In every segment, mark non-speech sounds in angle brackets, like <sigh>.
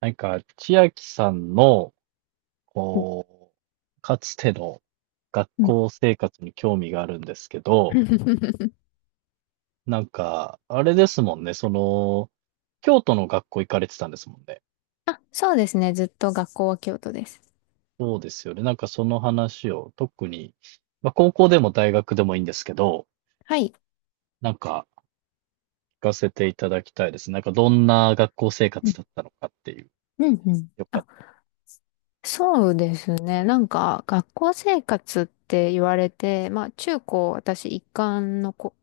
なんか、千秋さんの、うんこう、かつての学うん 校生活に興味があるんですけど、<laughs> なんか、あれですもんね、その、京都の学校行かれてたんですもんね。あ、そうですね。ずっと学校は京都です。そうですよね。なんかその話を特に、まあ、高校でも大学でもいいんですけど、はい。なんか聞かせていただきたいです。なんかどんな学校生うん活だったのかっていう。うんうん。よかっあ、たそうですね。なんか、学校生活って言われて、まあ、中高、私、一貫のこ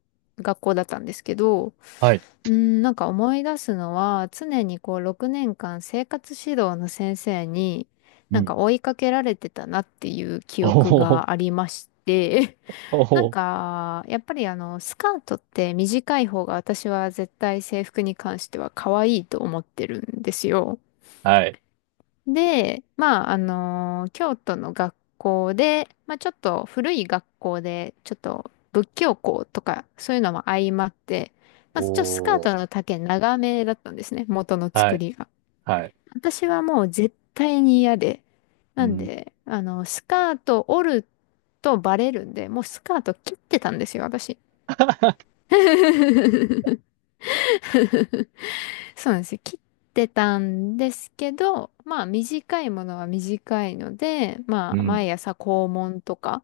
学校だったんですけど、ら。はい。うん、なんか思い出すのは、常にこう、6年間生活指導の先生に、うなんかん。追いかけられてたなっていう記お憶お、がありまして、おなんお、か、やっぱりスカートって短い方が私は絶対制服に関しては可愛いと思ってるんですよ。はい。で、まあ、京都の学校で、まあ、ちょっと古い学校で、ちょっと仏教校とか、そういうのも相まって、おまあ、ちょっとスカーお、トの丈長めだったんですね、元のは作い、りが。はい。私はもう絶対に嫌で。うなんんで、スカート折るとバレるんで、もうスカート切ってたんですよ、私。<laughs> そうなんですよ。切ってたんですけど、まあ短いものは短いので、まうあん。毎朝校門とか、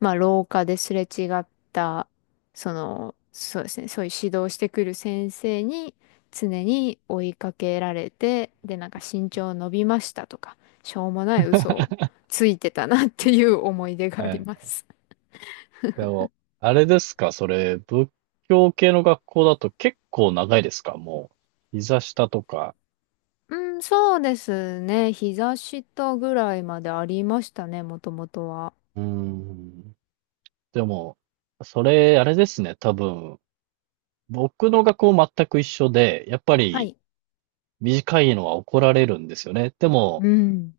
まあ廊下ですれ違った、そうですね、そういう指導してくる先生に常に追いかけられて、で、なんか身長伸びましたとか、しょうもない嘘を <laughs> ついてたなっていう思い出があはりい。ます。でも、あれですか、それ、仏教系の学校だと結構長いですか、もう。膝下とか。うん、そうですね。膝下ぐらいまでありましたね、もともとは。うーん。でも、それ、あれですね、多分。僕の学校全く一緒で、やっぱはりい。短いのは怒られるんですよね。でも、うん、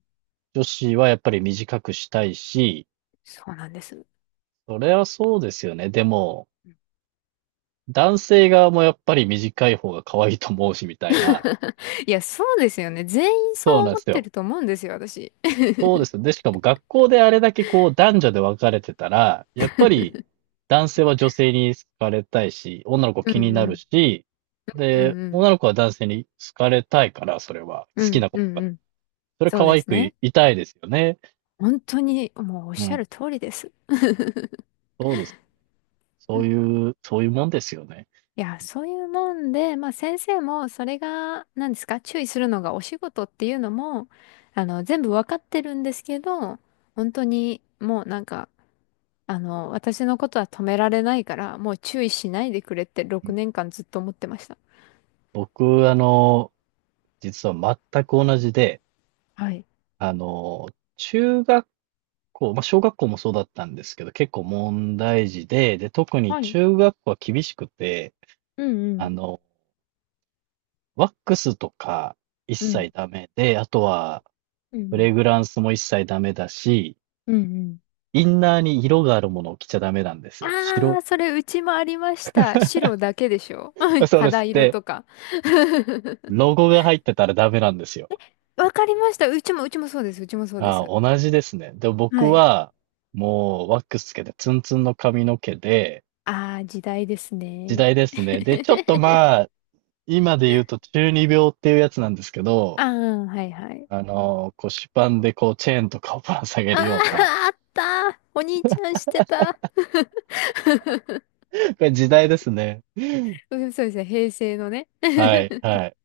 女子はやっぱり短くしたいし、そうなんです。それはそうですよね。でも、男性側もやっぱり短い方が可愛いと思うし、みたいな。<laughs> いや、そうですよね。全員そそううなんで思っすてよ。ると思うんですよ、私。そうで <laughs> すね。で、しかも学校であれだけこう男女で分かれてたら、やっぱり男性は女性に好かれたいし、女の子う気にんうなるん。し、うで、んうん。女の子は男性に好かれたいから、それは。う好きんなこうんとが。うん。それそう可で愛すくい、ね。いたいですよね。本当にもうおっうしゃん。る通りです。そうです。そうん。ういう、そういうもんですよね。いや、そういうもんで、まあ先生もそれが、何ですか、注意するのがお仕事っていうのも、全部わかってるんですけど、本当にもうなんか、私のことは止められないから、もう注意しないでくれってう6ん。年間ずっと思ってました。僕、あの、実は全く同じで、はい。あの、中学こう、まあ、小学校もそうだったんですけど、結構問題児で、特にはい。中学校は厳しくて、うあんの、ワックスとか一うん。う切ん。ダメで、あとは、うフレん。グランスも一切ダメだし、うんうん。インナーに色があるものを着ちゃダメなんですよ。あ白あ、それうちもありました。白だけでしょ い、<laughs> <laughs> そうで肌す。色で、とか。<laughs> ロゴが入ってたらダメなんですよ。わかりました。うちもそうです。うちもそうであす。あ、同じですね。で、僕はい。は、もう、ワックスつけて、ツンツンの髪の毛で、ああ、時代です時ね。代ですね。で、ちょっと <laughs> まあ、今で言うと中二病っていうやつなんですけど、ああ、はいはい。あの、腰パンでこうチェーンとかをぶら下あげるあ、ような、あった。お兄ちゃんしてた。<laughs> <laughs> これ時代ですね。そうそうですね、平成のね。はい、<laughs> はい。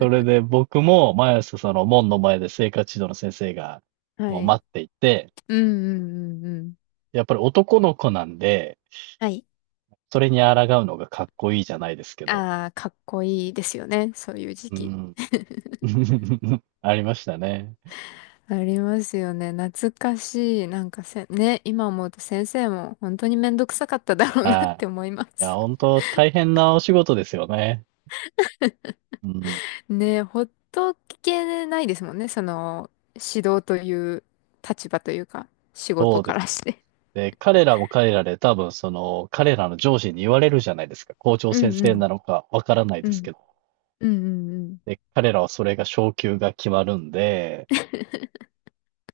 それで僕も毎朝その門の前で生活指導の先生がはもうい。待っていて、うんうんうんうん。やっぱり男の子なんで、はい。それに抗うのがかっこいいじゃないですけど。ああ、かっこいいですよね。そういう時う期。ん。<laughs> <laughs> ありましたね。ありますよね。懐かしい。なんかね、今思うと先生も本当にめんどくさかっただろうなっはて思いまい。いや、す。本当大変なお仕事ですよね。うん。<laughs> ね、ほっとけないですもんね。指導という立場というか、仕そ事うでかすらして。ね。で、彼らも彼らで多分その、彼らの上司に言われるじゃないですか。校長う先んう生ん。なのかわからないうですん。けど。うんうんうん。で、彼らはそれが昇給が決まるんで、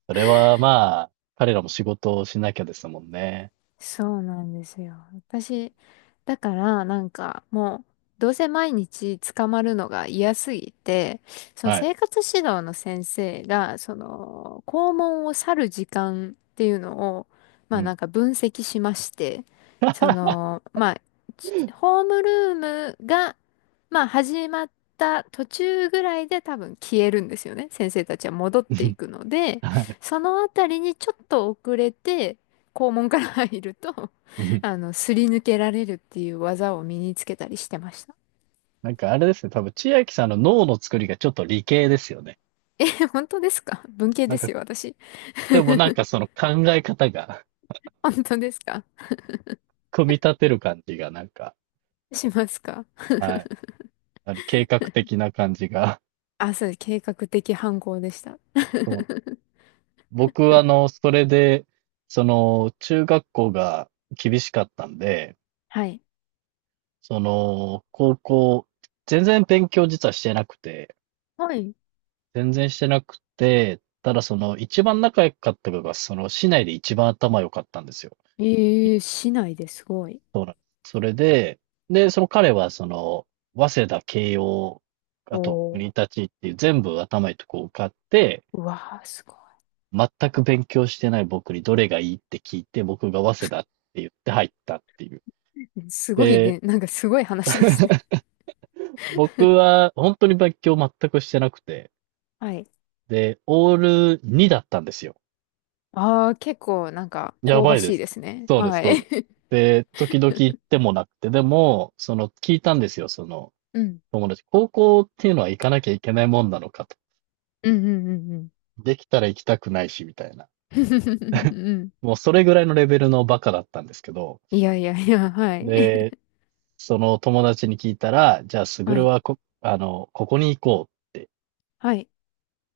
それはまあ、彼らも仕事をしなきゃですもんね。そうなんですよ。私、だからなんかもう、どうせ毎日捕まるのが嫌すぎて、そのはい。生活指導の先生が、その、校門を去る時間っていうのを、うまあなん。んか分析しまして、まあ、ホームルームが、まあ始まった途中ぐらいで多分消えるんですよね。先生たちは戻ってい <laughs> くので、はい。そのあたりにちょっと遅れて、肛門から入ると、う <laughs> ん。すり抜けられるっていう技を身につけたりしてました。なんかあれですね、多分千秋さんの脳の作りがちょっと理系ですよね。<laughs> え、本当ですか？文系なんでか、すよ、私。でもなんか <laughs> その考え方が本当ですか？組み立てる感じがなんか、しますか？はい。計画的な感じが、あ、そうです、計画的犯行でした。そう。 <laughs> 僕、あの、それで、その、中学校が厳しかったんで、はい。その、高校、全然勉強実はしてなくて、はい。全然してなくて、ただその、一番仲良かった子が、その、市内で一番頭良かったんですよ。いええ、市内で？すごい。そうなんです。それで、その彼は、その、早稲田、慶応、おあと、国ー、立っていう全部頭いいとこ受かって、うわー、すご全く勉強してない僕にどれがいいって聞いて、僕が早稲田って言って入ったっていう。い。すごいで、ね、なんかすごい話ですね。僕は本当に勉強全くしてなくて、はい。で、オール2だったんですよ。ああ、結構なんかや香ばばいでしいす。ですね。そうです、はそうい。です。<laughs> で、時々行ってもなくて、でも、その、聞いたんですよ、その、うん。友達。高校っていうのは行かなきゃいけないもんなのかと。<laughs> うんうんうんうん。できたら行きたくないし、みたいな。<laughs> うん。もうそれぐらいのレベルのバカだったんですけど、いやいやいや、はい。で、<laughs> その友達に聞いたら、じゃあ、すぐはるい。はこ、あの、ここに行こうって。はい。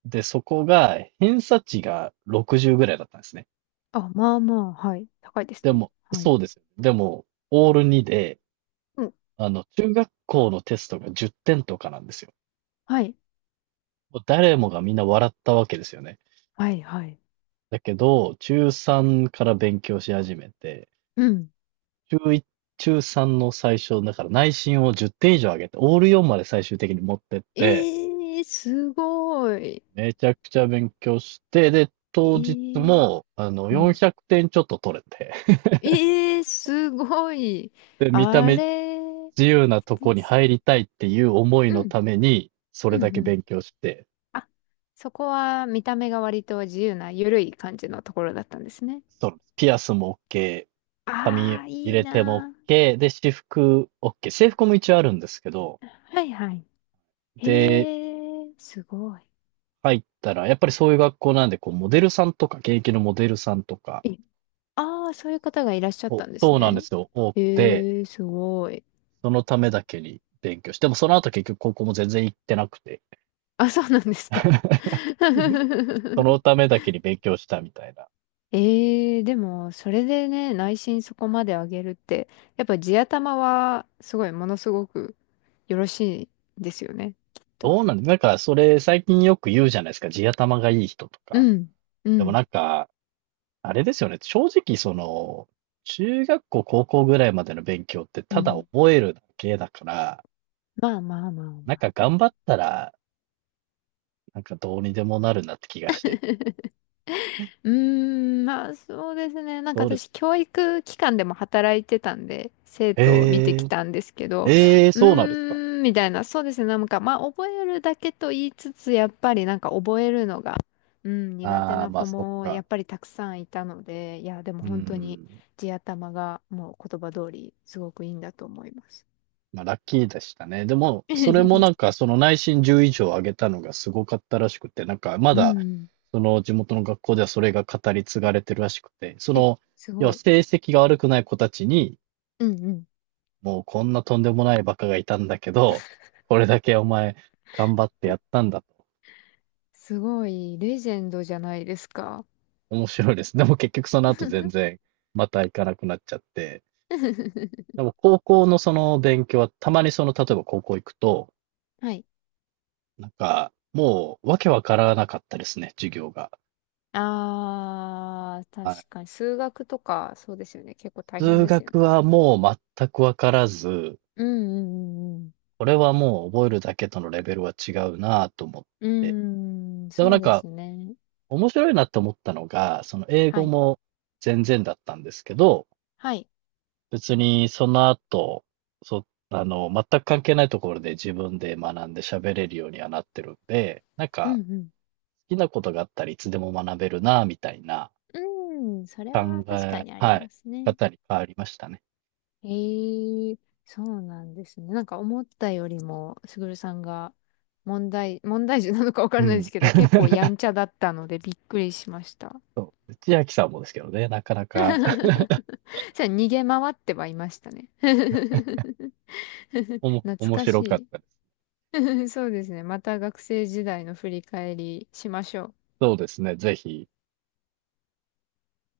で、そこが、偏差値が60ぐらいだったんですね。あ、まあまあ、はい。高いですでね。も、はい。そうですよね。でも、オール2で、うん。あの、中学校のテストが10点とかなんですよ。はい。もう誰もがみんな笑ったわけですよね。はい、はい。だけど、中3から勉強し始めて、うん。中1、中3の最初、だから内申を10点以上上げて、オール4まで最終的に持ってっえて、ー、すごい。めちゃくちゃ勉強して、で、え当日ー、も、あの、うん。400点ちょっと取れて、えー、すごい。で、見たあ目れ自由なとこでにす。入りたいっていう思いうのん。ために、そうれだん、うけん。勉強して、あ、そこは見た目が割と自由な、ゆるい感じのところだったんですね。そうなんです。ピアスも OK、髪あー、入いいれても な OK、で、私服 OK。制服も一応あるんですけど、ー。はい、はい。で、えー、すごい。入ったら、やっぱりそういう学校なんで、こう、モデルさんとか、現役のモデルさんとか、ああ、そういう方がいらっしゃったんですそうなんでね。すよ、多くて、ええ、すごい。そのためだけに勉強して、でもその後結局高校も全然行ってなくて、あ、そうなんですか。<laughs> そ <laughs> のためだけに勉強したみたいな。ええ、でも、それでね、内心そこまで上げるって、やっぱ地頭は、すごい、ものすごくよろしいんですよね、きっと。どうなんなんか、それ最近よく言うじゃないですか。地頭がいい人とか。うん、うでもん、なんか、あれですよね。正直、その、中学校、高校ぐらいまでの勉強ってうただん。覚えるだけだから、まあまあまあなまんかあ。頑張ったら、なんかどうにでもなるなって気がしてて。うーん、まあそうですね。なんかどうです私、教育機関でも働いてたんで、生徒を見てえきー、たんですけど、えー、うそうなんですか。ーん、みたいな、そうですね。なんか、まあ覚えるだけと言いつつ、やっぱりなんか覚えるのが、うん、苦手ああ、なまあ子そっもやか。っぱりたくさんいたので、いや、でもう本当にん。地頭がもう言葉通り、すごくいいんだと思います。まあラッキーでしたね。でも、それもなん <laughs> かその内申10以上上げたのがすごかったらしくて、なんかまうだ、ん。その地元の学校ではそれが語り継がれてるらしくて、そえ、の、す要ごはい。成績が悪くない子たちに、うんうん。もうこんなとんでもないバカがいたんだけど、これだけお前頑張ってやったんだと。<laughs> すごい、レジェンドじゃないですか。面白いです。でも結局その後全然また行かなくなっちゃって。<laughs> でも高校のその勉強はたまにその例えば高校行くと、はい。なんかもうわけわからなかったですね、授業が。あー、はい。確かに。数学とか、そうですよね。結構大変数ですよね。学はもう全くわからず、うんうんうんこれはもう覚えるだけとのレベルは違うなぁと思っうて。ん。うーん、でもそなうんでかすね。面白いなと思ったのが、その英は語い。も全然だったんですけど、はい。別にその後、そ、あの、全く関係ないところで自分で学んで喋れるようにはなってるんで、なんうかん好きなことがあったらいつでも学べるな、みたいなうん。うーん、それ考は確かえ、にありはい、ますね。方に変わりましたね。えー、そうなんですね。なんか思ったよりも、すぐるさんが問題児なのかわかうらないですん。けど、結構やんちゃだったのでびっくりしました。千秋さんもですけどね、なかな <laughs> か <laughs> じゃあ逃げ回ってはいましたね。<laughs> <laughs> 懐面か白かっしたです。い。<laughs> そうですね。また学生時代の振り返りしましょう。そうですね、ぜひ。